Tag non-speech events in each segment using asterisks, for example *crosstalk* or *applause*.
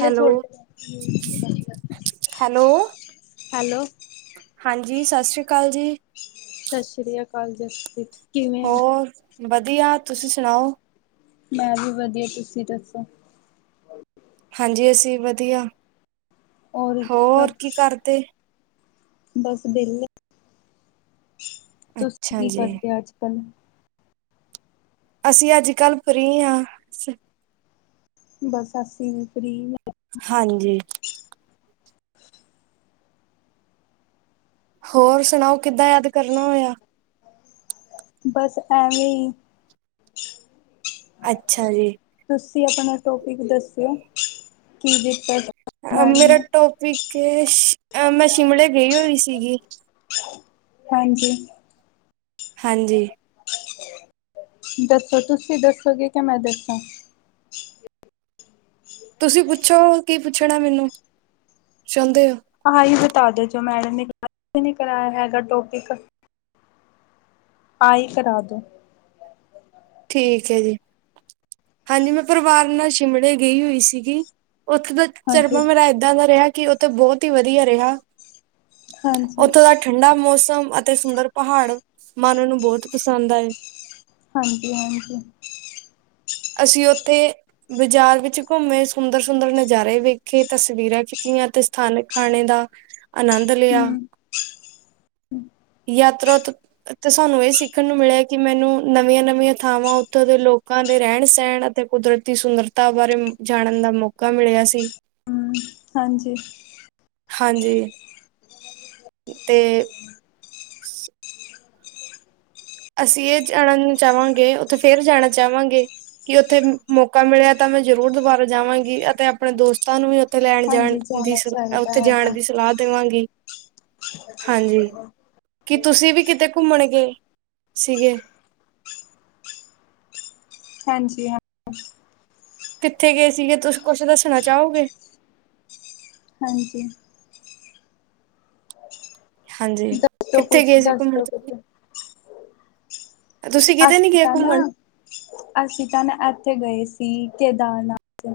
Hello, hello hello. ਹਾਂਜੀ ਸਾਸਰੀ ਕਾਲ ਜੀ। ਸ਼ਾਸਰੀ ਆ ਕਾਲ ਜੀ। ਹੋਰ ਵਧੀਆ, ਤੁਸੀਂ ਸਣਾਓ? ਮੈਂ ਵੀ ਵਧੀਆ, ਤੁਸੀਂ ਦੱਸੋ? ਹਾਂਜੀ, ਅਸੀ ਵਧੀਆ, ਔਰ ਘਰ ਹੋਰ ਕੀ ਕਰਦੇ? ਬਸ ਬੈਲੇ। ਤੂਸੀ ਅੱਛਾ ਕੀ ਜੀ ਕਰਦੇ ਆਜ-ਕੱਲ? ਅਸੀ ਆਜ-ਕੱਲ ਫ੍ਰੀ ਆਂ, ਅਸੀ ਬੱਸ ਅੱਸੀ ਵੀ ਫ੍ਰੀ ਹਾਂਜੀ। ਹੋਰ ਸੁਣਾਓ ਕਿੱਦਾਂ ਯਾਦ ਕਰਨ ਹੋਏਆ? ਬਸ ਐਵੇਂ ਈ। ਅੱਛਾ ਜੀ। ਤੂਸੀ ਅਪਣਾ ਟੋਪਿਕ ਦੱਸੋ ਕੀ ਦਿੱਤਾ ਜ ਅ ਮੇਰਾ ਟੋਪਿਕ ਏ ਸ਼, ਮੈਂ ਸ਼ਿਮਲੇ ਗਈ ਹੋਈ ਸੀਗੀ। ਹਾਂਜੀ। ਹਾਂਜੀ। ਦੱਸੋ ਤੂਸੀ ਦੱਸੋਗੇ, ਕੇ ਮੈਂ ਦੱਸਾਂ? ਤੂਸੀ ਪੁੱਛੋ ਕੀ ਪੁੱਛਣਾ ਮੈਨੂੰ ਚੋਂਦੇ ਓ? ਆ ਹੀ ਬਤਾ ਦੋ ਜੋ ਮੈਡਮ ਨੇ ਅਤੇ ਨੀ ਕਰਾਏਆ ਹੈਗਾ ਟੋਪਿਕ। ਆ ਈ ਕਰਾ ਦੋ। ਠੀਕ ਏ ਜੀ। ਹਾਂਜੀ, ਮੈਂ ਪਰਵਾਰ ਨਾਲ ਸ਼ਿਮਲੇ ਗਈ ਹੋਈ ਸੀਗੀ ਓਥੇ ਦਾ ਹਾਂਜੀ ਚਰਬਾ ਮੇਰਾ ਏਦਾਂ ਦਾ ਰੇਹਾ, ਕਿ ਓ ਤੇ ਬੋਤ ਈ ਵਦੀਆ ਰੇਹਾ। ਹਾਂਜੀ ਓਥੋਂ ਦਾ ਠੰਡਾ ਮੌਸਮ ਤੇ ਸੁੰਦਰ ਪਹਾੜ ਮੰਨ ਨੂੰ ਬੋਹਤ ਪਸੰਦ ਆਏ। ਹਾਂਜੀ, ਹਾਂਜੀ। ਅਸੀ ਓਥੇ ਬਾਜਾਰ ਵਿੱਚ ਘੁੰਮੇ, ਸੁੰਦਰ-ਸੁੰਦਰ ਨਜਾਰੇ ਵੇਖੇ, ਤਸਵੀਰਾਂ ਖਿੱਚੀਆਂ ਤੇ ਫਨ ਖਾਣੇ ਦਾ ਆਨੰਦ ਲੇਆ, ਹੂੰ ਯਾਤਰਾ ਤੋ ਤੇ ਸਾਨੂੰ ਏ ਸਿੱਖਣ ਨੂੰ ਮਿਲੇਆ ਕਿ ਮੈਨੂੰ ਨਵੀਆਂ-ਨਵੀਆਂ ਥਾਵਾਂ ਉਥੋਂ ਦੇ ਲੋਕਾਂ ਨ ਪੇ ਰੈਨ-ਸੈਣ ਅਤੇ ਕੁਦਰਤੀ ਸੁੰਦਰਤਾ ਬਾਰੇ ਜਾਣਨ ਦਾ ਮੌਕਾ ਮਿਲੇਆ ਸੀ। ਹੂੰ ਹਾਂਜੀ। ਹਾਂਜੀ, ਤੇ ਸ ਅਸੀ ਏ ਜਾਣਨ ਨੂੰ ਚਾਵਾਂਗੇ, ਉਥੇ ਫੇਰ ਜਾਣਾ ਚਾਵਾਂਗੇ। ਕਿ ਓਥੇ ਮੌਕਾ ਮਿਲੇਆ ਤਾਂ ਮੈਂ ਜਰੂਰ ਦੁਬਾਰਾ ਜਾਵਾਂਗੀ, ਅਤੇ ਅਪਣੇ ਦੋਸਤਾਂ ਨੂੰ ਵੀ ਓ ਉਥੇ ਰੈਣ ਜਾਣ ਹਾਂਜੀ ਦੀ ਜਾਣਾ ਸ, ਚਾਹੀਦਾ ਉਥੇ ਜਾਣ ਹੈਗਾ ਦੀ ਸਲਾਅ ਦੇਵਾਂਗੀ, ਹਾਂਜੀ, ਕਿ ਤੂਸੀ ਵੀ ਕਿਤੇ ਘੁੰਮਣਗੇ ਸੀਗੇ ਹਾਂਜੀ, ਹਾਂ। ਕਿੱਥੇ ਗਏ ਸੀਗੇ ਤੂਸੀ ਕੁੱਛ ਦੱਸਣਾ ਚਾਓਗੇ? ਹਾਂਜੀ। ਹਾਂਜੀ, ਦੱਸੋ ਕਿੱਥੇ ਕੁਛ ਗਏ ਸੀ ਘੁੰਮਣ ਦੱਸੋ ਤੂਸੀ? ਕੁਛ ਤੁਸੀਂ ਕਿਤੇ ਨੀ ਅਸੀਂ ਗਏ ਤਾਂ ਨਾ, ਘੁੰਮਣ ਅਸੀਂ ਤਾਂ ਨਾ ਐਥੇ ਗਏ ਸੀ ਕੇਦਾਰਨਾਥ।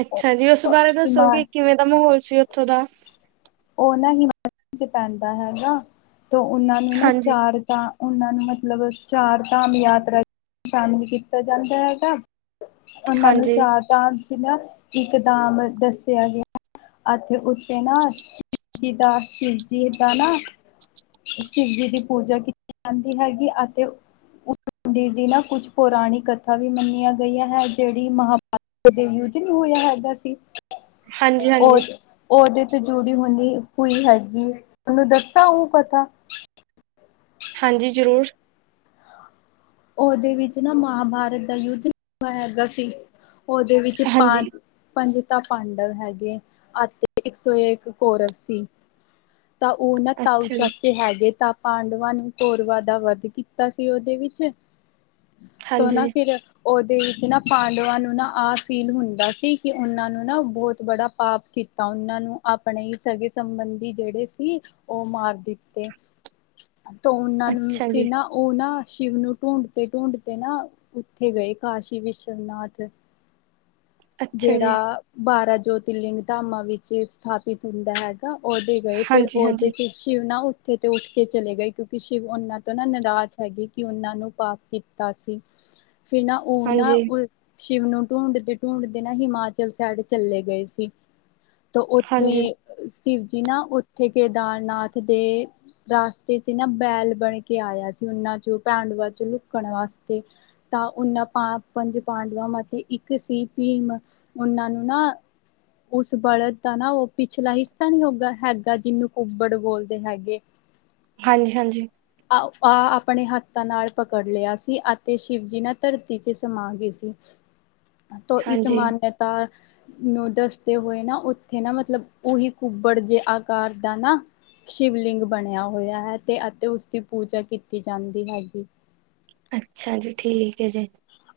ਅੱਛਾ ਜੀ, ਓਸ ਬਾਰੇ ਦੱਸੋ ਹਿਮਾ ਕਿ ਕਿਵੇਂ ਦਾ ਮਾਹੌਲ ਸੀ ਓਥੋਂ ਦਾ? ਓ ਨਾ ਹਿਮਾਚਲ ਚ ਪੈਂਦਾ ਹੈਗਾ, ਤੇ ਉਨਾਂ ਨੂੰ ਨਾ ਹਾਂਜੀ ਚਾਰ ਧਾ ਉਨਾਂ ਨੂੰ ਮਤਲਬ ਚਾਰ- ਧਾਮ ਯਾਤਰਾ ਸ਼ਾਮਿਲ ਕੀਤਾ ਜਾਂਦਾ ਹੈਗਾ। ਓਨਾਂ ਨੂੰ ਹਾਂਜੀ ਚਾਰ -ਧਾਮ ਇਚ ਨਾ ਇਕ ਧਾਮ ਦੱਸੇਆ ਗੇਆ। ਐਥੇ ਉਥੇ ਨਾ ਸ਼ਿਵ ਜੀ ਦਾ, ਸ਼ਿਵਜੀ ਦਾ ਨਾ ਸ਼ਿਵ ਜੀ ਦੀ ਪੂਜਾ ਕੀਤੀ ਜਾਂਦੀ ਹੈਗੀ ਅਤੇ ਉਸ ਮੰਦਿਰ ਦੀ ਨਾ ਕੁੱਛ ਪੋਰਾਣੀ ਕਥਾ ਵੀ ਮੰਨੀਆ ਗਈਆ ਹੈ, ਜੇੜੀ ਮਹਾਭਾਰਤ ਦੇ ਯੂਧ ਨੀ ਹੋਏਆ ਹੈਦਾ ਸੀ, ਹਾਂਜੀ ਹਾਂਜੀ ਓਚ ਓਦੇ ਤੇ ਜੁੜੀ ਹੁੰਦੀ ਹੂਈ ਹੈਗੀ ਏ, ਉਨੂੰ ਦੱਸਾਂ ਉਨੂ ਪਤਾ ਹਾਂਜੀ ਜ਼ਰੂਰ। ਉਹਦੇ ਵਿੱਚ ਨਾ ਮਹਾਭਾਰਤ ਦਾ ਯੁੱਧ ਹੈਗਾ ਸੀ ਉਹਦੇ ਵਿੱਚ ਹਾਂਜੀ ਪਾਂਚ ਪੰਜ ਤਾਂ ਪਾਂਡਵ ਹੈਗੇ ਅਤੇ ਇੱਕ ਸੌ ਏਕ ਕੋਰਵ ਸੀ। ਤਾਂ ਉਹੁ ਨਾ ਤਾੳ ਅੱਛਾ ਜੀ ਚਾਚੇ ਹੈਗੇ ਤਾ ਪਾਂਡਵਾਂ ਨੂੰ ਕੋਰਵਾ ਦਾ ਵੱਧ ਕੀਤਾ ਸੀ ਉਹਦੇ ਵਿੱਚ ਤੋ ਨਾ ਹਾਂਜੀ ਫਿਰ ਉਹਦੇ ਵਿੱਚ ਨਾ ਪਾਂਡਵਾਂ ਨੂੰ ਨਾ ਆਹ ਫੀਲ ਹੁੰਦਾ ਸੀ ਕਿ ਉਹਨਾਂ ਨੂੰ ਨਾ ਬੋਹਤ ਬੜਾ ਪਾਪ ਕੀ ਤਾਂ ਉਹਨਾਂ ਨੂੰ ਆਪਣੇ ਹੀ ਸਗੇ ਸੰਬੰਧੀ ਜੇਹੜੇ ਸੀ ਉਹ ਮਾਰ ਦਿੱਤੇ। *unintelligible* *unintelligible* ਤੋ ਉਹਨਾਂ ਨੂੰ ਅੱਛਾ ਜੀ ਫਿਰ ਨਾ ਉਹ ਨਾ ਸ਼ਿਵ ਨੂੰ ਢੂੰਡਤੇ ਢੂੰਡਤੇ ਨਾ ਉੱਥੇ ਗਏ ਕਾਸ਼ੀ ਵਿਸ਼ਵਨਾਥ। ਅੱਛਾ ਜੀ, ਜਿਹੜਾ ਬਾਰਾ ਜੋਤੀਲਿੰਗ ਧਾਮਾਂ ਵਿੱਚ ਸਥਾਪਿਤ ਹੁੰਦਾ ਹੈ। ਉਹਦੇ ਗਏ ਫਿਰ ਉਹਦੇ ਹਾਂਜੀ-ਹਾਂਜੀ, ਚ ਸ਼ਿਵ ਨਾ ਉੱਥੇ ਤੇ ਉੱਠ ਕੇ ਚਲੇ ਗਏ ਕਿਉਂਕਿ ਸ਼ਿਵ ਉਹਨਾਂ ਤੋਂ ਨਾ ਨਰਾਜ਼ ਹੈਗੇ ਕਿ ਉਹਨਾਂ ਨੂੰ ਪਾਪ ਕੀਤਾ ਸੀ ਫਿਰ ਨਾ ਉਹ ਨਾ ਹਾਂਜੀ, ਸ਼ਿਵ ਨੂੰ ਢੂੰਡਦੇ ਢੂੰਡਦੇ ਨਾ ਹਿਮਾਚਲ ਸੈਡ ਚੱਲੇ ਗਏ ਸੀ। ਤੋ ਹਾਂਜੀ, ਉੱਥੇ ਸਿਵ ਜੀ ਨਾ ਉੱਥੇ ਕੇਦਾਰਨਾਥ ਦੇ ਰਾਸਤੇ ਚ ਨਾ ਬੈਲ ਬਣ ਕੇ ਆਇਆ ਸੀ ਉਹਨਾਂ ਚੋਂ ਪਾਂਡਵਾਂ ਚੋਂ ਲੁਕਣ ਵਾਸਤੇ ਤਾਂ ਉਹਨਾਂ ਪਾ ਪੰਜ ਪਾਂਡਵਾਂ ਮਾਤੇ ਇੱਕ ਸੀ ਭੀਮ ਉਹਨਾਂ ਨੂੰ ਨਾ ਉਸ ਬਲਦ ਦਾ ਨਾ ਉਹ ਪਿਛਲਾ ਹਿੱਸਾ ਨੀ ਹੋਗਾ ਹੈਗਾ ਜਿਹਨੂੰ ਕੁੱਬੜ ਬੋਲਦੇ ਹੈਗੇ। ਹਾਂਜੀ ਹਾਂਜੀ। ਅ ਆਹ ਆਪਣੇ ਹੱਥਾਂ ਨਾਲ ਪਕੜ ਲਿਆ ਸੀ ਅਤੇ ਸ਼ਿਵ ਜੀ ਨਾ ਧਰਤੀ ਚ ਸਮਾ ਗੇਸੀ। ਤੋਂ ਇਸ ਹਾਂਜੀ ਮਾਨੇਏਤਾ ਨੂੰ ਦੱਸਦੇ ਹੋਏ ਨਾ ਉੱਥੇ ਨਾ ਮਤਲਬ ਉਹੀ ਕੁੱਬੜ ਜੇ ਆਕਾਰ ਦਾ ਨਾ ਸ਼ਿਵਲਿੰਗ ਬਣਿਆ ਹੋਇਆ ਹੈ ਤੇ ਅਤੇ ਉਸਦੀ ਪੂਜਾ ਕੀਤੀ ਜਾਂਦੀ ਹੈਗੀ। ਅੱਛਾ ਜੀ ਠੀਕ ਹੈ ਜੀ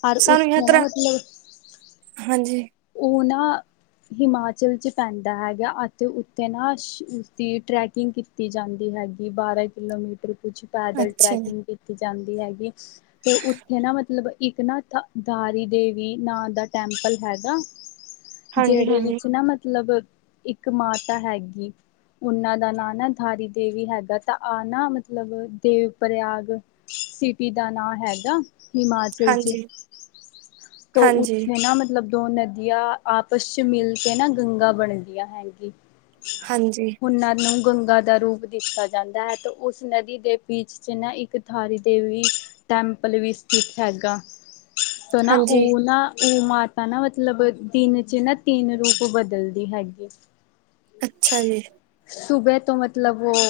ਔਰ ਸਾਨੂੰ ਉੱਥੇ ਨਾ ਯਾਤਰਾ ਮਤਲਬ ਹਾਂਜੀ। ਉਹ ਨਾ ਹਿਮਾਚਲ 'ਚ ਪੈਂਦਾ ਹੈਗਾ ਅਤੇ ਉੱਤੇ ਨਾ ਸ਼ ਉਸਦੀ ਟਰੈਕਿੰਗ ਕੀਤ ਕੀਤੀ ਜਾਂਦੀ ਹੈਗੀ ਬਾਰਾਂ ਕਿਲੋਮੀਟਰ ਕੁਛ ਪੈਦਲ ਅੱਛਾ ਜੀ। ਟਰੈਕਿੰਗ ਕੀਤੀ ਜਾਂਦੀ ਹੈਗੀ ਤੇ ਉੱਥੇ ਨਾ ਮਤਲਬ ਇੱਕ ਨਾ ਧ ਧਾਰੀ ਦੇਵੀ ਨਾਂ ਦਾ ਟੈਂਪਲ ਹੈਗਾ। ਜੇਹੜੇ ਹਾਂਜੀ-ਹਾਂਜੀ, ਵਿੱਚ ਨਾ ਮਤਲਬ ਇੱਕ ਮਾਤਾ ਹੈਗੀ। ਉਹਨਾਂ ਦਾ ਨਾਂ ਨਾ ਧਾਰੀ ਦੇਵੀ ਹੈਗਾ ਤਾ ਆ ਨਾ ਮਤਲਬ ਦੇਵ ਪ੍ਰਯਾਗ ਸਿਟੀ ਦਾ ਨਾਂ ਹੈਗਾ ਹਿਮਾ ਸਿਲਚੀ ਹਾਂਜੀ, ਤੋ ਹਾਂਜੀ, ਹਾਂਜੀ, ਉਥੇ ਨਾ ਮਤਲਬ ਦੋ ਨਦੀਆਂ ਆਪਸ ਚ ਮਿਲ ਕੇ ਨਾ ਗੰਗਾ ਬਣਦੀਆਂ ਹੈਗੀ। ਹਾਂਜੀ। ਉਹਨਾਂ ਨੂੰ ਗੰਗਾ ਦਾ ਰੂਪ ਦਿੱਤਾ ਜਾਂਦਾ ਹੈ ਤੇ ਉਸ ਨਦੀ ਦੇ ਪੀਚ ਚ ਨਾ ਇੱਕ ਥਾਰੀ ਦੇਵੀ ਟੈਂਪਲ ਵੀ ਸਥਿਤ ਹੈਗਾ ਤੋਂ ਨਾ ਹਾਂਜੀ ਉਹ ਨਾ ਉਹ ਮਾਤਾ ਨਾ ਮਤਲਬ ਦਿਨ ਚ ਨਾ ਤਿੰਨ ਰੂਪ ਬਦਲਦੀ ਹੈਗੀ। ਅੱਛਾ ਜੀ। ਸੁਬੇ ਤੋਂ ਮਤਲਬ ਉਹ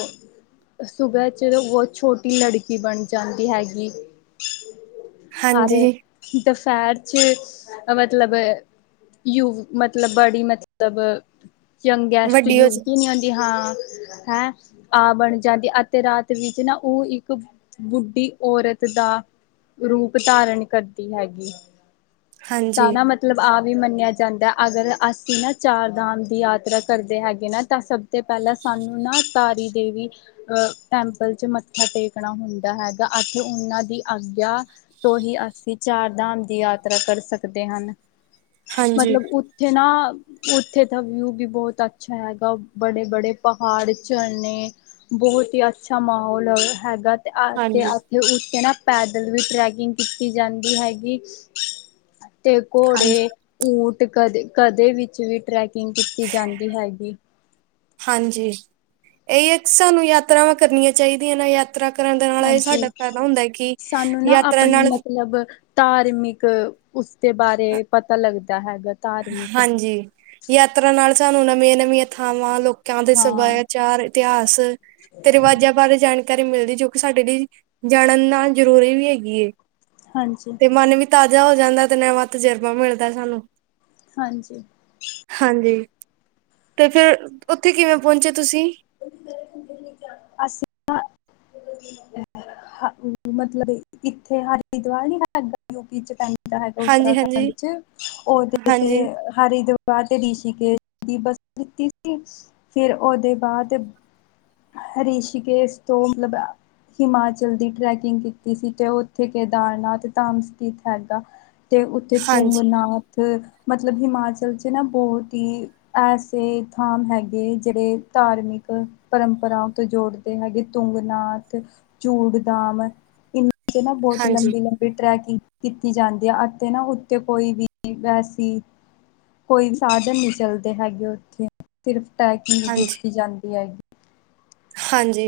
ਸੂਬਾ ਚ ਬਹੁਤ ਛੋਟੀ ਲੜਕੀ ਬਣ ਜਾਂਦੀ ਹੈਗੀ। ਆਰੇ ਹਾਂਜੀ, ਦੁਪਹਿਰ ਚ ਮਤਲਬ ਯੂ ਮਤਲਬ ਬੜੀ ਮਤਲਬ ਯੰਗੈਸਟ ਵੱਡੀ ਹੋ ਯੂਗ ਜਾ ਹੀ ਨਹੀਂ ਹੁੰਦੀ ਹਾਂ। ਹੈ ਆ ਬਣ ਜਾਂਦੀ, ਅਤੇ ਰਾਤ ਵਿੱਚ ਨਾ ਉਹ ਇੱਕ ਬੁੱਢੀ ਔਰਤ ਦਾ ਰੂਪ ਧਾਰਨ ਕਰਦੀ ਹੈਗੀ, ਤਾਂ ਹਾਂਜੀ, ਨਾ ਮ ਮਤਲਬ ਆ ਵੀ ਮੰਨਿਆ ਜਾਂਦਾ, ਅਗਰ ਅਸੀਂ ਨਾ ਚਾਰ ਧਾਮ ਦੀ ਯਾਤਰਾ ਕਰਦੇ ਹੈਗੇ ਨਾ, ਤਾਂ ਸਭ ਪਹਿਲਾਂ ਸਾਨੂੰ ਨਾ ਤਾਰੀ ਦੇਵੀ ਅਹ ਟੈਂਪਲ ਚ ਮੱਥਾ ਟੇਕਣਾ ਹੁੰਦਾ ਹੈਗਾ, ਅਤੇ ਉਹਨਾਂ ਦੀ ਆਗਿਆ ਤੋਂ ਹੀ ਅਸੀਂ ਚਾਰ ਧਾਮ ਦੀ ਯਾਤਰਾ ਕਰ ਸਕਦੇ ਹਨ। ਹਾਂਜੀ, ਮਤਲਬ ਜਿ੍ਹਨਾ ਉੱਥੇ ਦਾ ਵਿਊ ਵੀ ਬਹੁਤ ਅੱਛਾ ਹੈਗਾ, ਬੜੇ -ਬੜੇ ਪਹਾੜ, ਝਰਨੇ, ਬਹੁਤ ਹੀ ਅੱਛਾ ਮਾਹੌਲ ਹੈਗਾ, ਤੇ ਹਾਂਜੀ, ਆਪਣੇ ਉੱਤੇ ਨਾ ਪੈਦਲ ਵੀ ਟਰੈਕਿੰਗ ਕੀਤੀ ਜਾਂਦੀ ਹੈਗੀ, ਤੇ ਹਾਂਜੀ। ਘੋੜੇ ਊਟ ਕਦੇ -ਕਦੇ ਵਿੱਚ ਵੀ ਟਰੈਕਿੰਗ ਕੀਤੀ ਜਾਂਦੀ ਹੈਗੀ। ਹਾਂਜੀ, ਇਹੀ ਹੈ ਸਾਨੂੰ ਯਾਤਰਾਵਾਂ ਕਰਨੀਆਂ ਚਾਹੀਦੀਆਂ ਨਾ ਯਾ ਯਾਤਰਾ ਕਰਨ ਦੇ ਨਾਲ ਇਹ ਸਾਡਾ ਹਾਂਜੀ ਫਾਇਦਾ ਹੁੰਦਾ, ਕਿ ਸਾਨੂੰ ਨਾ ਯਾਤਰਾ ਆਪਣੇ ਨਾਲ ਮਤਲਬ ਧਾਰਮਿਕ ਉਸਦੇ ਬਾਰੇ ਪਤਾ ਲੱਗਦਾ ਹੈਗਾ। ਧਾਰਮਿਕ ਹਾਂਜੀ, ਯਾਤਰਾ ਨਾਲ ਸਾਨੂੰ ਨਵੀਆਂ- ਨਵੀਆਂ ਥਾਵਾਂ, ਲੋਕ ਕਾਂ ਦੇ ਹਾਂ ਸਭਿਆਚਾਰ ਇਤਿਹਾਸ ਤੇ ਰਿਵਾਜਾਂ ਬਾਰੇ ਜਾਣਕਾਰੀ ਮਿਲਦੀ, ਜੋ ਕਿ ਸਾਡੇ ਲਈ ਜਾਣਨ ਨਾਲ ਜ਼ਰੂਰੀ ਵੀ ਹੈਗੀ। ਹਾਂਜੀ। ਤੇ ਮਨ ਵੀ ਤਾਜ਼ਾ ਹੋ ਜਾਂਦਾ, ਤੇ ਨਵਾਂ ਤਜਰਬਾ ਮਿਲਦਾ ਸਾਨੂੰ। ਹਾਂਜੀ। ਹਾਂਜੀ, ਤੇ ਫਿਰ ਉੱਥੇ ਕਿਵੇਂ ਪਹੁੰਚੇ ਤੁਸੀਂ? ਅਸੀ ਮਤਲਬ ਇੱਥੇ ਹਰਿਦਵਾਰ ਨੀ ਯੂਪੀ ਚ ਪੈਂਦਾ। ਹੈਗਾ ਹਾਂਜੀ-ਹਾਂਜੀ ਉੱਤਰਾਖੰਡ ਚ, ਉਹਦੇ ਤੇ ਹਾਂਜੀ ਹਰਿਦਵਾਰ ਤੇ ਰਿਸ਼ੀਕੇਸ਼ ਦੀ ਬਸਤੀ ਸੀ, ਫਿਰ ਉਹਦੇ ਬਾਅਦ ਹਰੀਸ਼ ਕੇਸ਼ ਇਸ ਤੋਂ ਮਤਲਬ ਹਿਮਾਚਲ ਦੀ ਟਰੈਕਿੰਗ ਕੀਤੀ ਸੀ, ਤੇ ਉੱਥੇ ਕੇਦਾਰਨਾਥ ਧਾਮ ਸਥਿਤ ਹੈਗਾ। ਅਤੇ ਉੱਥੇ ਤੁੰਗ ਹਾਂਜੀ ਨਾਥ, ਮਤਲਬ ਹਿਮਾਚਲ 'ਚ ਨਾ ਬਹੁਤ ਹੀ ਐਸੇ ਥਾਮ ਹੈਗੇ, ਜਿਹੜੇ ਧਾਰਮਿਕ ਪਰੰਪਰਾ ਤੋਂ ਜੋੜਦੇ ਹੈਗੇ, ਤੁੰਗ ਨਾਥ ਚੂੜ ਦਾਮ ਇ ਠ ਨਾ ਬਹੁਤ ਹਾਂਜੀ ਲੰਬੀ -ਲੰਬੀ ਵੀ ਟਰੈਕਿੰਗ ਕੀਤੀ ਜਾਂਦੀ ਹੈ, ਅਤੇ ਨਾ ਉੱਥੇ ਕੋਈ ਵੀ ਵੈਸੀ ਕੋਈ ਸਾਧਨ ਨਹੀਂ ਚੱਲਦੇ ਹੈਗੇ ਉੱਥੇ, ਸਿਰਫ ਟੈਕਿੰਗ ਹਾਂਜੀ ਕੀਤੀ ਜਾਂਦੀ ਹੈਗੀ। ਹਾਂਜੀ।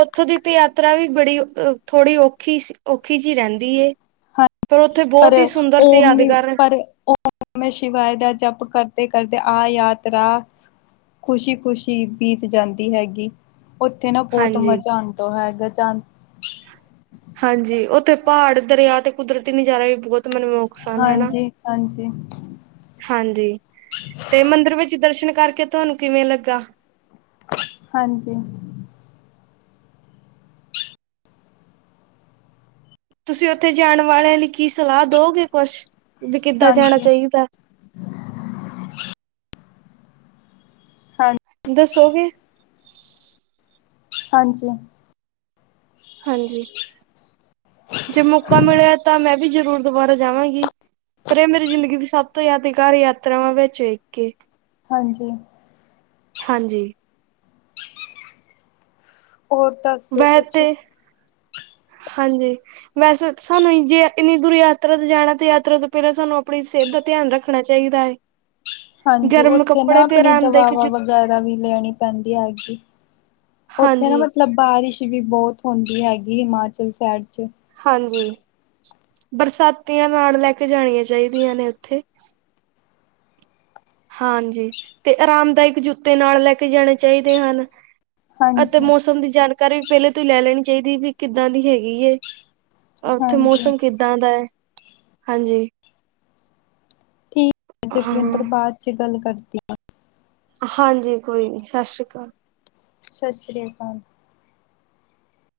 ਉੱਥੋਂ ਦੀ ਤੇ ਯਾਤਰਾ ਵੀ ਬੜੀ ਥੋੜ੍ਹੀ ਔਖੀ ਸੀ ਔਖੀ ਜਿਹੀ ਰਹਿੰਦੀ ਏ। ਪਰ ਉੱਥੇ ਬਹੁਤ ਹੀ ਸੁੰਦਰ ਤੇ ਯਾਦਗਾਰ ੈਂਮੈ ਸ਼ਿਵਾਇ ਦਾ ਜਪ ਕਰਦੇ- ਕਰਦੇ ਆ ਯਾਤਰਾ ਖੁਸ਼ੀ -ਖੁਸ਼ੀ ਬੀਤ ਜਾਂਦੀ ਹੈਗੀ, ਉੱਥੇ ਨਾ ਬਹੁਤ ਹਾਂਜੀ ਮਜ਼ਾ ਆਉਂਦਾ ਹੈਗਾ। ਜਾਂ ਹਾਂਜੀ। ਉੱਥੇ ਪਹਾੜ ਦਰਿਆ ਤੇ ਕੁਦਰਤੀ ਨਜ਼ਾਰਾ ਵੀ ਬਹੁਤ ਤ ਮੈਨੂੰ ਓ ਪਸੰਦ ਏ ਨਾ। ਹਾਂਜੀ, ਹਾਂਜੀ, ਹਾਂਜੀ, ਤੇ ਮੰਦਿਰ ਵਿੱਚ ਦਰਸ਼ਨ ਕਰਕੇ ਤੁਹਾਨੂੰ ਕਿਵੇਂ ਲੱਗਾ? ਹਾਂਜੀ ਤੁਸੀਂ ਉੱਥੇ ਜਾਣ ਵਾਲਿਆਂ ਲਈ ਕੀ ਸਲਾਹ ਦੋਗੇ ਕੁਛ, ਵੀ ਕਿੱਦਾਂ ਜਾਣਾ ਹਾਂਜੀ, ਚਾਈਦਾ? ਹਾਂ ਦੱਸੋਗੇ? ਹਾਂਜੀ ਹਾਂਜੀ ਜੇ ਮੌਕਾ ਮਿਲਿਆ ਤਾਂ ਮੈਂ ਵੀ ਜਰੂਰ ਦੁਬਾਰਾ ਜਾਵਾਂਗੀ ਪਰ ਇਹ ਮੇਰੀ ਜ਼ਿੰਦਗੀ ਦੀ ਸਭ ਤੋਂ ਯਾਦਗਾਰ ਯਾਤਰਾਵਾਂ ਵਿੱਚ ਇੱਕ ਕੇ ਹਾਂਜੀ ਹਾਂਜੀ ਹੋਰ ਤਾਂ ਬਹਿ ਤੇ, ਹਾਂਜੀ। ਵੈਸੇ ਸਾਨੂੰ ਜੇ ਇੰਨੀ ਦੂਰ ਯਾਤਰਾ ਤੇ ਜਾਣਾ ਤੇ ਯਾਤਰਾ ਤੋਂ ਪਹਿਲਾਂ ਸਾਨੂੰ ਆਪਣੀ ਸਿਹਤ ਦਾ ਧਿਆਨ ਰੱਖ ਰੱਖਣਾ ਚਾਈਦਾ ਏ, ਹਾਂਜੀ ਗਰਮ ਉੱਥੇ ਨਾ ਕੱਪੜੇ ਤੇ ਆਪਣੀ ਆਰਾਮਦਾਇਕ ਦਵਾਵਾਂ ਜੁੱਤੀ ਵਗੈਰਾ ਵੀ ਲੈਣੀ ਪੈਂਦੀ ਆਪਦੀ ਉੱਥੇ ਨਾ ਹਾਂਜੀ, ਮਤਲਬ ਬਾਰਿਸ਼ ਵੀ ਬੋਤ ਹੁੰਦੀ ਹੈਗੀ ਹਿਮਾਚਲ ਸਾਈਡ ਚ ਹਾਂਜੀ। ਬਰਸਾਤੀਆਂ ਨਾਲ ਲੈ ਕੇ ਜਾਣੀਆਂ ਚਾਹੀਦੀਆਂ ਨੇ ਉੱਥੇ ਹਾਂਜੀ, ਤੇ ਆਰਾਮਦਾਇਕ ਜੁੱਤੇ ਨਾਲ ਲੈ ਕੇ ਜਾਣੇ ਚਾਈਦੇ ਹਨ। ਅਤੇ ਹਾਂਜੀ, ਮੌਸਮ ਦੀ ਜਾਣਕਾਰੀ ਪਹਿਲੇ ਤੋਂ ਹੀ ਲੈ ਲੈਣੀ ਚਾਈਦੀ ਵੀ ਕਿੱਦਾਂ ਦੀ ਹੈਗੀ ਏ। ਉੱਥੇ ਹਾਂਜੀ, ਮੌਸਮ ਕਿੱਦਾਂ ਦਾ ਐ ਹਾਂਜੀ। ਠੀਕ, ਜਸਵਿੰਦਰ ਹਾਂ ਬਾਅਦ ਚ ਗੱਲ ਕਰਦੀ ਆ। ਹਾਂਜੀ ਕੋਈ ਨੀ, ਸਸ ਸ਼੍ਰੀ ਕਾਲ। ਸਸ ਸ੍ਰੀ ਕਾਲ।